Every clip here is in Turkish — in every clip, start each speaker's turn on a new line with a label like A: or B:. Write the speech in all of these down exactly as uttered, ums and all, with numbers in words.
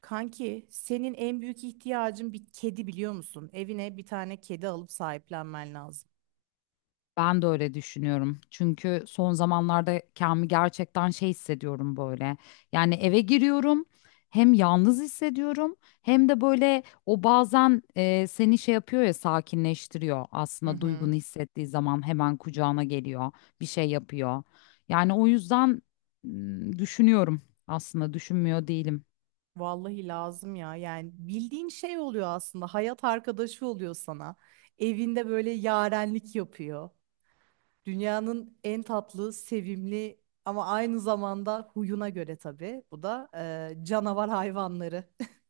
A: Kanki, senin en büyük ihtiyacın bir kedi biliyor musun? Evine bir tane kedi alıp sahiplenmen lazım.
B: Ben de öyle düşünüyorum. Çünkü son zamanlarda kendimi gerçekten şey hissediyorum böyle. Yani eve giriyorum, hem yalnız hissediyorum, hem de böyle o bazen e, seni şey yapıyor ya sakinleştiriyor.
A: Hı
B: Aslında
A: hı.
B: duygunu hissettiği zaman hemen kucağına geliyor, bir şey yapıyor. Yani o yüzden m, düşünüyorum. Aslında düşünmüyor değilim.
A: Vallahi lazım ya. Yani bildiğin şey oluyor aslında. Hayat arkadaşı oluyor sana. Evinde böyle yarenlik yapıyor. Dünyanın en tatlı, sevimli ama aynı zamanda huyuna göre tabii. Bu da e, canavar hayvanları.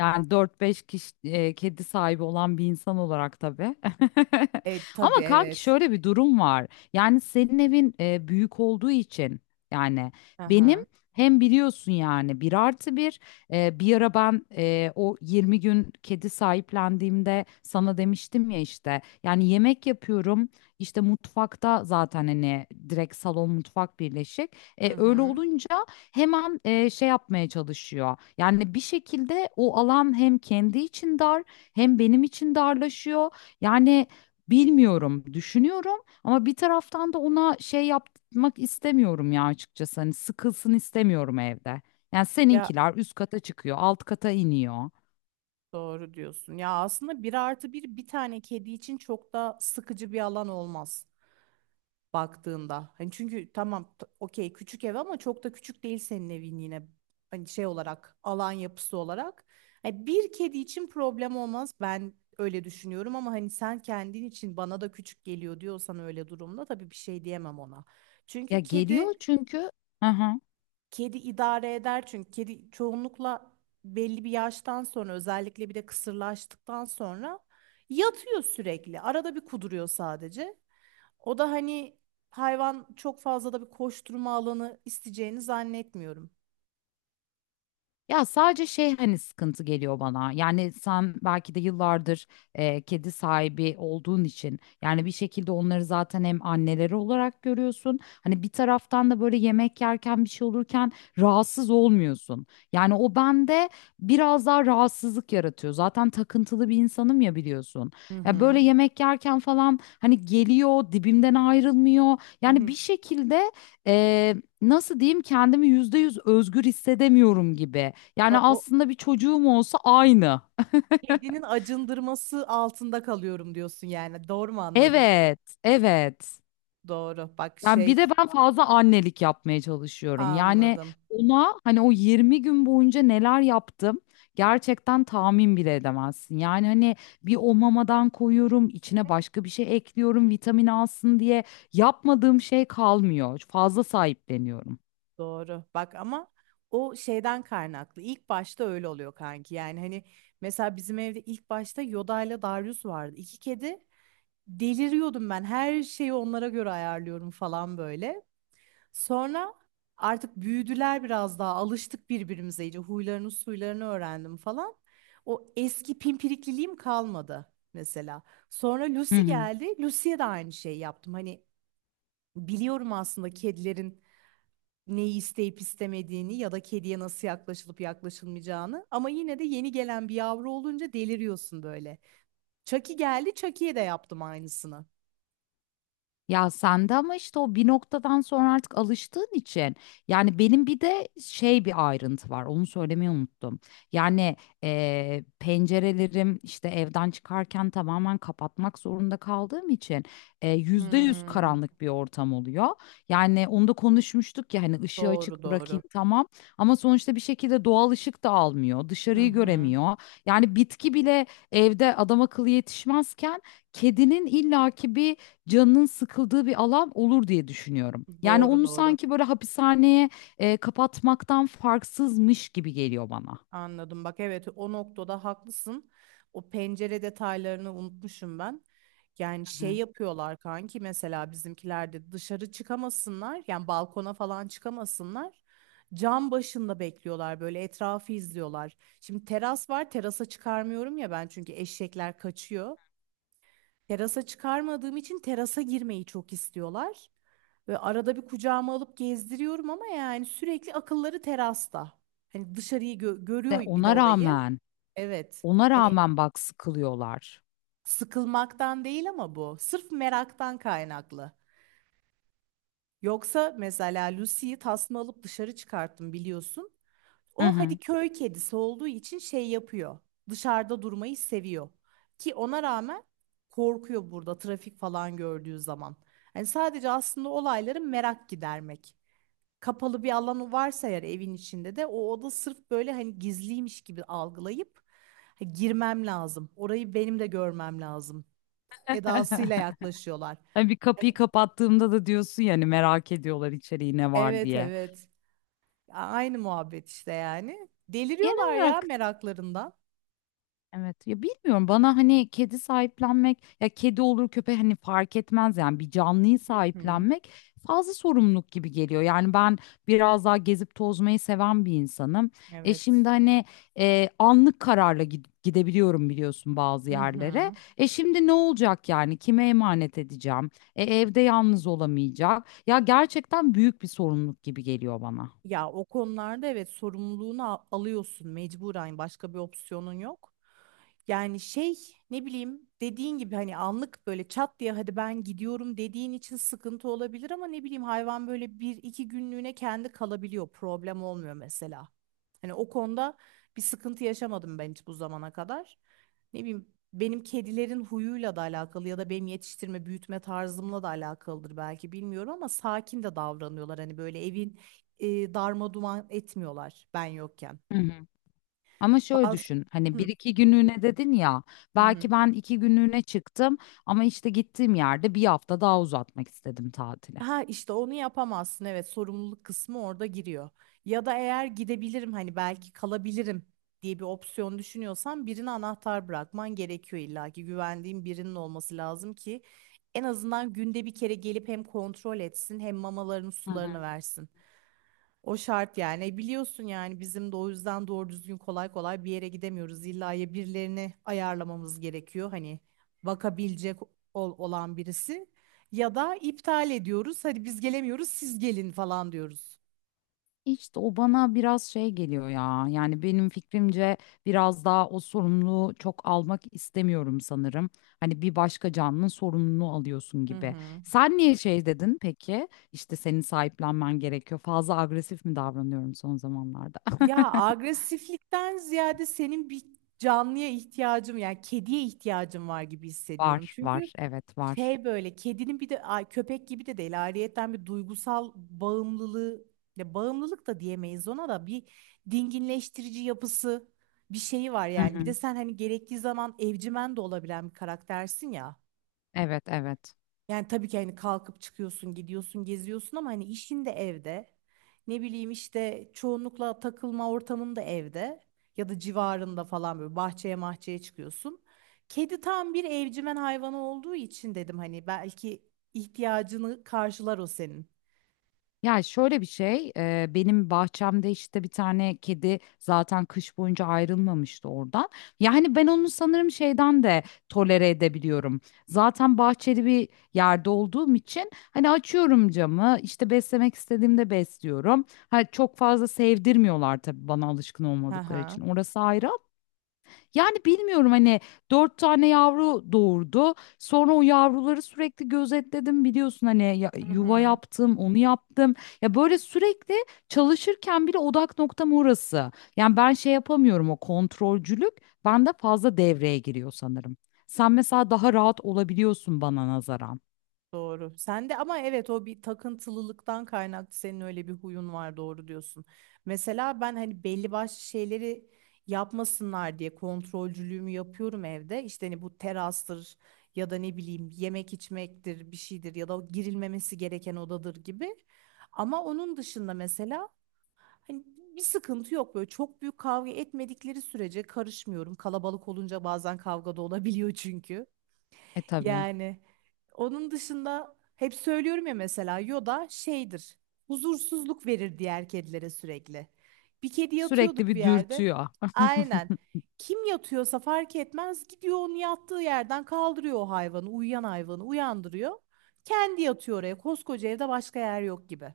B: Yani dört beş kişi e, kedi sahibi olan bir insan olarak tabii.
A: E tabii
B: Ama kanki
A: evet.
B: şöyle bir durum var. Yani senin evin e, büyük olduğu için yani benim
A: Aha.
B: hem biliyorsun yani bir artı bir e, bir ara ben e, o yirmi gün kedi sahiplendiğimde sana demiştim ya işte yani yemek yapıyorum işte mutfakta zaten hani direkt salon mutfak birleşik.
A: Hı
B: E,
A: hı.
B: öyle
A: Hı.
B: olunca hemen e, şey yapmaya çalışıyor. Yani bir şekilde o alan hem kendi için dar hem benim için darlaşıyor. Yani bilmiyorum, düşünüyorum ama bir taraftan da ona şey yapmak istemiyorum ya açıkçası. Hani sıkılsın istemiyorum evde. Yani
A: Ya,
B: seninkiler üst kata çıkıyor, alt kata iniyor.
A: doğru diyorsun. Ya aslında bir artı bir bir tane kedi için çok da sıkıcı bir alan olmaz baktığında. Hani çünkü tamam t- okey küçük ev ama çok da küçük değil senin evin yine, hani şey olarak, alan yapısı olarak. Hani bir kedi için problem olmaz, ben öyle düşünüyorum ama hani sen kendin için bana da küçük geliyor diyorsan öyle durumda tabii bir şey diyemem ona.
B: Ya
A: Çünkü kedi
B: geliyor çünkü. Hı hı.
A: Kedi idare eder çünkü kedi çoğunlukla belli bir yaştan sonra, özellikle bir de kısırlaştıktan sonra yatıyor sürekli. Arada bir kuduruyor sadece. O da hani, hayvan çok fazla da bir koşturma alanı isteyeceğini zannetmiyorum.
B: Ya sadece şey hani sıkıntı geliyor bana. Yani sen belki de yıllardır e, kedi sahibi olduğun için yani bir şekilde onları zaten hem anneleri olarak görüyorsun. Hani bir taraftan da böyle yemek yerken bir şey olurken rahatsız olmuyorsun. Yani o bende biraz daha rahatsızlık yaratıyor. Zaten takıntılı bir insanım ya biliyorsun.
A: Hı
B: Ya
A: hı.
B: böyle yemek yerken falan hani geliyor dibimden ayrılmıyor.
A: Hı
B: Yani
A: hı.
B: bir şekilde e, nasıl diyeyim kendimi yüzde yüz özgür hissedemiyorum gibi. Yani
A: A- O
B: aslında bir çocuğum olsa aynı.
A: kedinin acındırması altında kalıyorum diyorsun yani. Doğru mu anladım?
B: Evet, evet.
A: Doğru. Bak
B: Yani bir de
A: şey,
B: ben fazla annelik yapmaya çalışıyorum. Yani
A: anladım.
B: ona hani o yirmi gün boyunca neler yaptım gerçekten tahmin bile edemezsin. Yani hani bir o mamadan koyuyorum, içine başka bir şey ekliyorum vitamin alsın diye yapmadığım şey kalmıyor. Fazla sahipleniyorum.
A: Doğru. Bak ama o şeyden kaynaklı. İlk başta öyle oluyor kanki. Yani hani mesela bizim evde ilk başta Yoda ile Darius vardı. İki kedi. Deliriyordum ben. Her şeyi onlara göre ayarlıyorum falan böyle. Sonra artık büyüdüler biraz daha. Alıştık birbirimize iyice. Huylarını suylarını öğrendim falan. O eski pimpirikliliğim kalmadı mesela. Sonra
B: Hı
A: Lucy
B: hı.
A: geldi. Lucy'ye de aynı şeyi yaptım. Hani biliyorum aslında kedilerin neyi isteyip istemediğini ya da kediye nasıl yaklaşılıp yaklaşılmayacağını. Ama yine de yeni gelen bir yavru olunca deliriyorsun böyle. Chucky geldi, Chucky'ye de yaptım aynısını.
B: Ya sende ama işte o bir noktadan sonra artık alıştığın için yani benim bir de şey bir ayrıntı var onu söylemeyi unuttum. Yani eee, pencerelerim işte evden çıkarken tamamen kapatmak zorunda kaldığım için eee, yüzde yüz
A: Hmm,
B: karanlık bir ortam oluyor. Yani onu da konuşmuştuk ya hani ışığı
A: doğru
B: açık
A: doğru.
B: bırakayım tamam ama sonuçta bir şekilde doğal ışık da almıyor
A: Hı
B: dışarıyı
A: hı,
B: göremiyor. Yani bitki bile evde adam akıllı yetişmezken kedinin illaki bir canının sıkıldığı bir alan olur diye düşünüyorum. Yani
A: doğru
B: onu
A: doğru.
B: sanki böyle hapishaneye e, kapatmaktan farksızmış gibi geliyor bana.
A: Anladım. Bak evet, o noktada haklısın. O pencere detaylarını unutmuşum ben. Yani
B: Hı
A: şey
B: hı.
A: yapıyorlar kanki, mesela bizimkiler de dışarı çıkamasınlar. Yani balkona falan çıkamasınlar. Cam başında bekliyorlar böyle, etrafı izliyorlar. Şimdi teras var, terasa çıkarmıyorum ya ben çünkü eşekler kaçıyor. Terasa çıkarmadığım için terasa girmeyi çok istiyorlar. Ve arada bir kucağıma alıp gezdiriyorum ama yani sürekli akılları terasta. Hani dışarıyı gö- görüyor
B: De
A: bir de
B: ona
A: orayı.
B: rağmen,
A: Evet.
B: ona
A: Hani
B: rağmen bak sıkılıyorlar.
A: sıkılmaktan değil ama bu. Sırf meraktan kaynaklı. Yoksa mesela Lucy'yi tasma alıp dışarı çıkarttım biliyorsun.
B: Hı
A: O hadi
B: hı.
A: köy kedisi olduğu için şey yapıyor. Dışarıda durmayı seviyor. Ki ona rağmen korkuyor burada trafik falan gördüğü zaman. Yani sadece aslında olayları merak gidermek. Kapalı bir alanı varsa eğer evin içinde de o oda sırf böyle hani gizliymiş gibi algılayıp "Ha, girmem lazım. Orayı benim de görmem lazım." Edasıyla yaklaşıyorlar.
B: Hani bir kapıyı
A: Yani,
B: kapattığımda da diyorsun yani merak ediyorlar içeriği ne var
A: evet
B: diye.
A: evet. Aynı muhabbet işte yani.
B: Genel
A: Deliriyorlar ya
B: olarak
A: meraklarından.
B: evet ya bilmiyorum bana hani kedi sahiplenmek ya kedi olur köpek hani fark etmez yani bir canlıyı
A: Hı.
B: sahiplenmek fazla sorumluluk gibi geliyor. Yani ben biraz daha gezip tozmayı seven bir insanım. E
A: Evet.
B: şimdi hani e, anlık kararla gid- gidebiliyorum biliyorsun bazı
A: Hı
B: yerlere.
A: hı.
B: E şimdi ne olacak yani kime emanet edeceğim? E evde yalnız olamayacak. Ya gerçekten büyük bir sorumluluk gibi geliyor bana.
A: Ya o konularda evet, sorumluluğunu al- alıyorsun mecburen, başka bir opsiyonun yok. Yani şey, ne bileyim, dediğin gibi hani anlık böyle çat diye hadi ben gidiyorum dediğin için sıkıntı olabilir ama ne bileyim, hayvan böyle bir iki günlüğüne kendi kalabiliyor, problem olmuyor mesela. Hani o konuda bir sıkıntı yaşamadım ben hiç bu zamana kadar. Ne bileyim, benim kedilerin huyuyla da alakalı ya da benim yetiştirme büyütme tarzımla da alakalıdır belki, bilmiyorum ama sakin de davranıyorlar. Hani böyle evin e, darma duman etmiyorlar ben yokken.
B: Ama şöyle
A: Bazı,
B: düşün hani bir
A: hı.
B: iki günlüğüne dedin ya
A: Hı hı.
B: belki ben iki günlüğüne çıktım ama işte gittiğim yerde bir hafta daha uzatmak istedim tatili.
A: Ha işte onu yapamazsın. Evet, sorumluluk kısmı orada giriyor. Ya da eğer gidebilirim, hani belki kalabilirim diye bir opsiyon düşünüyorsan birine anahtar bırakman gerekiyor, illa ki güvendiğin birinin olması lazım ki en azından günde bir kere gelip hem kontrol etsin, hem mamalarını
B: Hı
A: sularını
B: hı.
A: versin. O şart yani. E, biliyorsun yani bizim de o yüzden doğru düzgün kolay kolay bir yere gidemiyoruz. İlla ya birilerini ayarlamamız gerekiyor, hani bakabilecek ol- olan birisi, ya da iptal ediyoruz. Hadi biz gelemiyoruz, siz gelin falan diyoruz.
B: İşte o bana biraz şey geliyor ya. Yani benim fikrimce biraz daha o sorumluluğu çok almak istemiyorum sanırım. Hani bir başka canlının sorumluluğunu alıyorsun
A: Hı
B: gibi.
A: hı.
B: Sen niye şey dedin peki? İşte senin sahiplenmen gerekiyor. Fazla agresif mi davranıyorum son zamanlarda?
A: Ya agresiflikten ziyade senin bir canlıya ihtiyacım, yani kediye ihtiyacım var gibi hissediyorum.
B: Var,
A: Çünkü
B: var. Evet, var.
A: şey, böyle kedinin bir de ay, köpek gibi de değil, ayrıyetten bir duygusal bağımlılığı, ya bağımlılık da diyemeyiz ona, da bir dinginleştirici yapısı bir şeyi var
B: Hı
A: yani. Bir de
B: hı.
A: sen hani gerektiği zaman evcimen de olabilen bir karaktersin ya.
B: Evet, evet.
A: Yani tabii ki hani kalkıp çıkıyorsun, gidiyorsun, geziyorsun ama hani işin de evde. Ne bileyim işte çoğunlukla takılma ortamın da evde ya da civarında falan, böyle bahçeye mahçeye çıkıyorsun. Kedi tam bir evcimen hayvanı olduğu için dedim, hani belki ihtiyacını karşılar o senin.
B: Yani şöyle bir şey, e, benim bahçemde işte bir tane kedi zaten kış boyunca ayrılmamıştı oradan. Yani ben onu sanırım şeyden de tolere edebiliyorum. Zaten bahçeli bir yerde olduğum için hani açıyorum camı, işte beslemek istediğimde besliyorum. Ha, çok fazla sevdirmiyorlar tabii bana alışkın
A: Hı
B: olmadıkları
A: hı.
B: için. Orası ayrı yani bilmiyorum hani dört tane yavru doğurdu. Sonra o yavruları sürekli gözetledim biliyorsun hani ya-
A: Hı
B: yuva
A: hı.
B: yaptım, onu yaptım. Ya böyle sürekli çalışırken bile odak noktam orası. Yani ben şey yapamıyorum o kontrolcülük bende fazla devreye giriyor sanırım. Sen mesela daha rahat olabiliyorsun bana nazaran.
A: Doğru. Sen de ama evet, o bir takıntılılıktan kaynaklı, senin öyle bir huyun var, doğru diyorsun. Mesela ben hani belli başlı şeyleri yapmasınlar diye kontrolcülüğümü yapıyorum evde. İşte hani bu terastır ya da ne bileyim yemek içmektir, bir şeydir ya da girilmemesi gereken odadır gibi. Ama onun dışında mesela, hani, bir sıkıntı yok böyle, çok büyük kavga etmedikleri sürece karışmıyorum. Kalabalık olunca bazen kavga da olabiliyor çünkü.
B: E tabii.
A: Yani onun dışında hep söylüyorum ya, mesela Yoda şeydir. Huzursuzluk verir diğer kedilere sürekli. Bir kedi yatıyordur
B: Sürekli
A: bir
B: bir
A: yerde.
B: dürtüyor.
A: Aynen. Kim yatıyorsa fark etmez, gidiyor onun yattığı yerden kaldırıyor o hayvanı, uyuyan hayvanı uyandırıyor. Kendi yatıyor oraya. Koskoca evde başka yer yok gibi.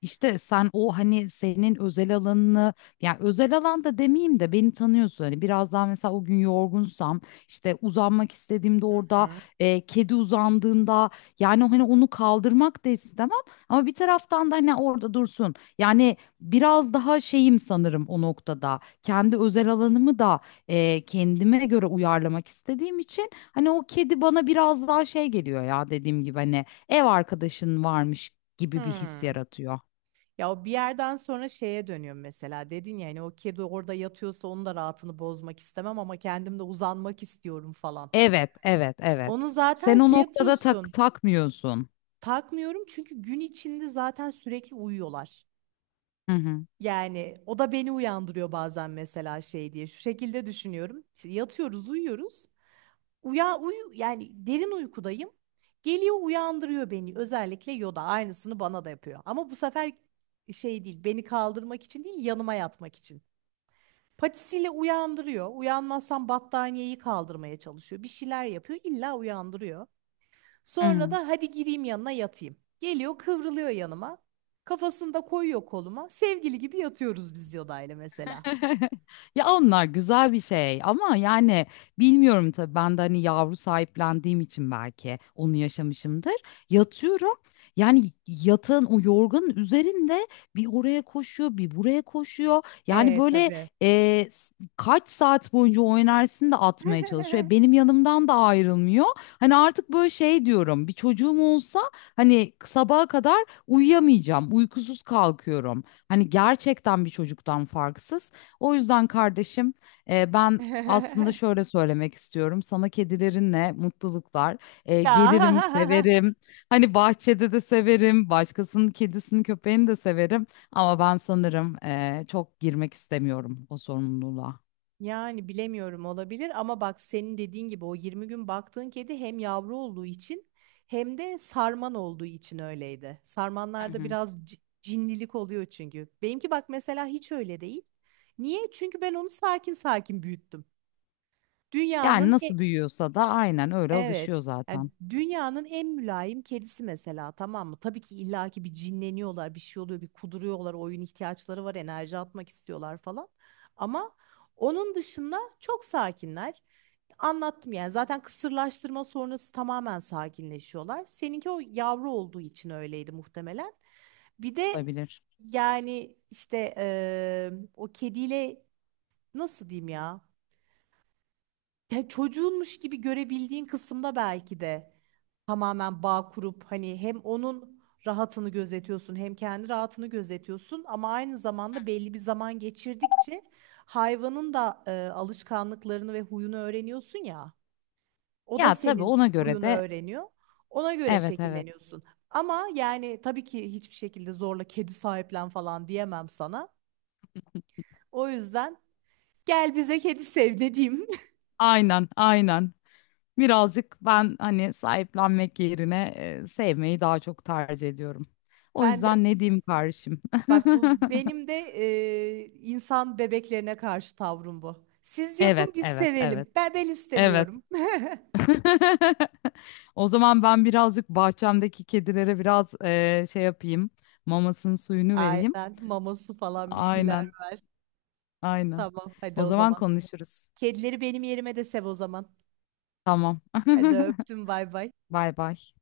B: İşte sen o hani senin özel alanını yani özel alanda demeyeyim de beni tanıyorsun hani biraz daha mesela o gün yorgunsam işte uzanmak istediğimde orada
A: Hı.
B: e, kedi uzandığında yani hani onu kaldırmak da istemem ama bir taraftan da hani orada dursun yani biraz daha şeyim sanırım o noktada kendi özel alanımı da e, kendime göre uyarlamak istediğim için hani o kedi bana biraz daha şey geliyor ya dediğim gibi hani ev arkadaşın varmış gibi bir his
A: Hı.
B: yaratıyor.
A: Ya o bir yerden sonra şeye dönüyorum mesela. Dedin ya hani o kedi orada yatıyorsa onun da rahatını bozmak istemem ama kendim de uzanmak istiyorum falan.
B: Evet, evet,
A: Onu
B: evet.
A: zaten
B: Sen o
A: şey
B: noktada tak
A: yapıyorsun.
B: takmıyorsun.
A: Takmıyorum, çünkü gün içinde zaten sürekli uyuyorlar.
B: Hı hı.
A: Yani o da beni uyandırıyor bazen, mesela şey diye. Şu şekilde düşünüyorum. İşte yatıyoruz, uyuyoruz. Uya uyu yani, derin uykudayım. Geliyor uyandırıyor beni. Özellikle Yoda aynısını bana da yapıyor. Ama bu sefer şey değil, beni kaldırmak için değil, yanıma yatmak için. Patisiyle uyandırıyor. Uyanmazsam battaniyeyi kaldırmaya çalışıyor. Bir şeyler yapıyor, illa uyandırıyor.
B: Hı
A: Sonra
B: hı.
A: da hadi gireyim yanına yatayım. Geliyor kıvrılıyor yanıma. Kafasını da koyuyor koluma. Sevgili gibi yatıyoruz biz Yoda'yla mesela.
B: Ya onlar güzel bir şey ama yani bilmiyorum tabii ben de hani yavru sahiplendiğim için belki onu yaşamışımdır. Yatıyorum yani yatağın o yorganın üzerinde bir oraya koşuyor bir buraya koşuyor. Yani
A: E
B: böyle
A: tabii.
B: e, s- kaç saat boyunca o enerjisini de atmaya çalışıyor. E, benim yanımdan da ayrılmıyor. Hani artık böyle şey diyorum bir çocuğum olsa hani sabaha kadar uyuyamayacağım uykusuz kalkıyorum. Hani gerçekten bir çocuktan farksız. O yüzden kardeşim e, ben aslında şöyle söylemek istiyorum. Sana kedilerinle mutluluklar. E, gelirim,
A: Ya
B: severim. Hani bahçede de severim. Başkasının kedisini, köpeğini de severim. Ama ben sanırım e, çok girmek istemiyorum o sorumluluğa.
A: yani bilemiyorum, olabilir ama bak senin dediğin gibi o yirmi gün baktığın kedi hem yavru olduğu için hem de sarman olduğu için öyleydi.
B: Hı
A: Sarmanlarda
B: hı.
A: biraz c- cinlilik oluyor çünkü. Benimki bak mesela hiç öyle değil. Niye? Çünkü ben onu sakin sakin büyüttüm.
B: Yani
A: Dünyanın,
B: nasıl büyüyorsa da aynen öyle alışıyor
A: evet. Yani
B: zaten.
A: dünyanın en mülayim kedisi mesela, tamam mı? Tabii ki illaki bir cinleniyorlar, bir şey oluyor, bir kuduruyorlar, oyun ihtiyaçları var, enerji atmak istiyorlar falan. Ama onun dışında çok sakinler. Anlattım yani, zaten kısırlaştırma sonrası tamamen sakinleşiyorlar. Seninki o yavru olduğu için öyleydi muhtemelen. Bir de
B: Olabilir.
A: yani işte eee, o kediyle nasıl diyeyim ya? Ya çocuğunmuş gibi görebildiğin kısımda belki de tamamen bağ kurup hani hem onun rahatını gözetiyorsun, hem kendi rahatını gözetiyorsun ama aynı zamanda belli bir zaman geçirdikçe hayvanın da e, alışkanlıklarını ve huyunu öğreniyorsun ya. O da
B: Ya tabii
A: senin
B: ona göre
A: huyunu
B: de
A: öğreniyor. Ona göre
B: evet, evet.
A: şekilleniyorsun. Ama yani tabii ki hiçbir şekilde zorla kedi sahiplen falan diyemem sana. O yüzden gel bize, kedi sev ne.
B: Aynen, aynen. Birazcık ben hani sahiplenmek yerine e, sevmeyi daha çok tercih ediyorum. O
A: Ben de.
B: yüzden ne diyeyim kardeşim?
A: Bak bu benim de e, insan bebeklerine karşı tavrım bu. Siz
B: Evet,
A: yapın biz
B: evet, evet.
A: sevelim. Ben ben
B: Evet.
A: istemiyorum.
B: O zaman ben birazcık bahçemdeki kedilere biraz e, şey yapayım. Mamasının suyunu vereyim.
A: Aynen, mama su falan bir şeyler.
B: Aynen, aynen.
A: Tamam hadi
B: O
A: o
B: zaman
A: zaman.
B: konuşuruz.
A: Kedileri benim yerime de sev o zaman.
B: Tamam.
A: Hadi öptüm, bay bay.
B: Bay bay.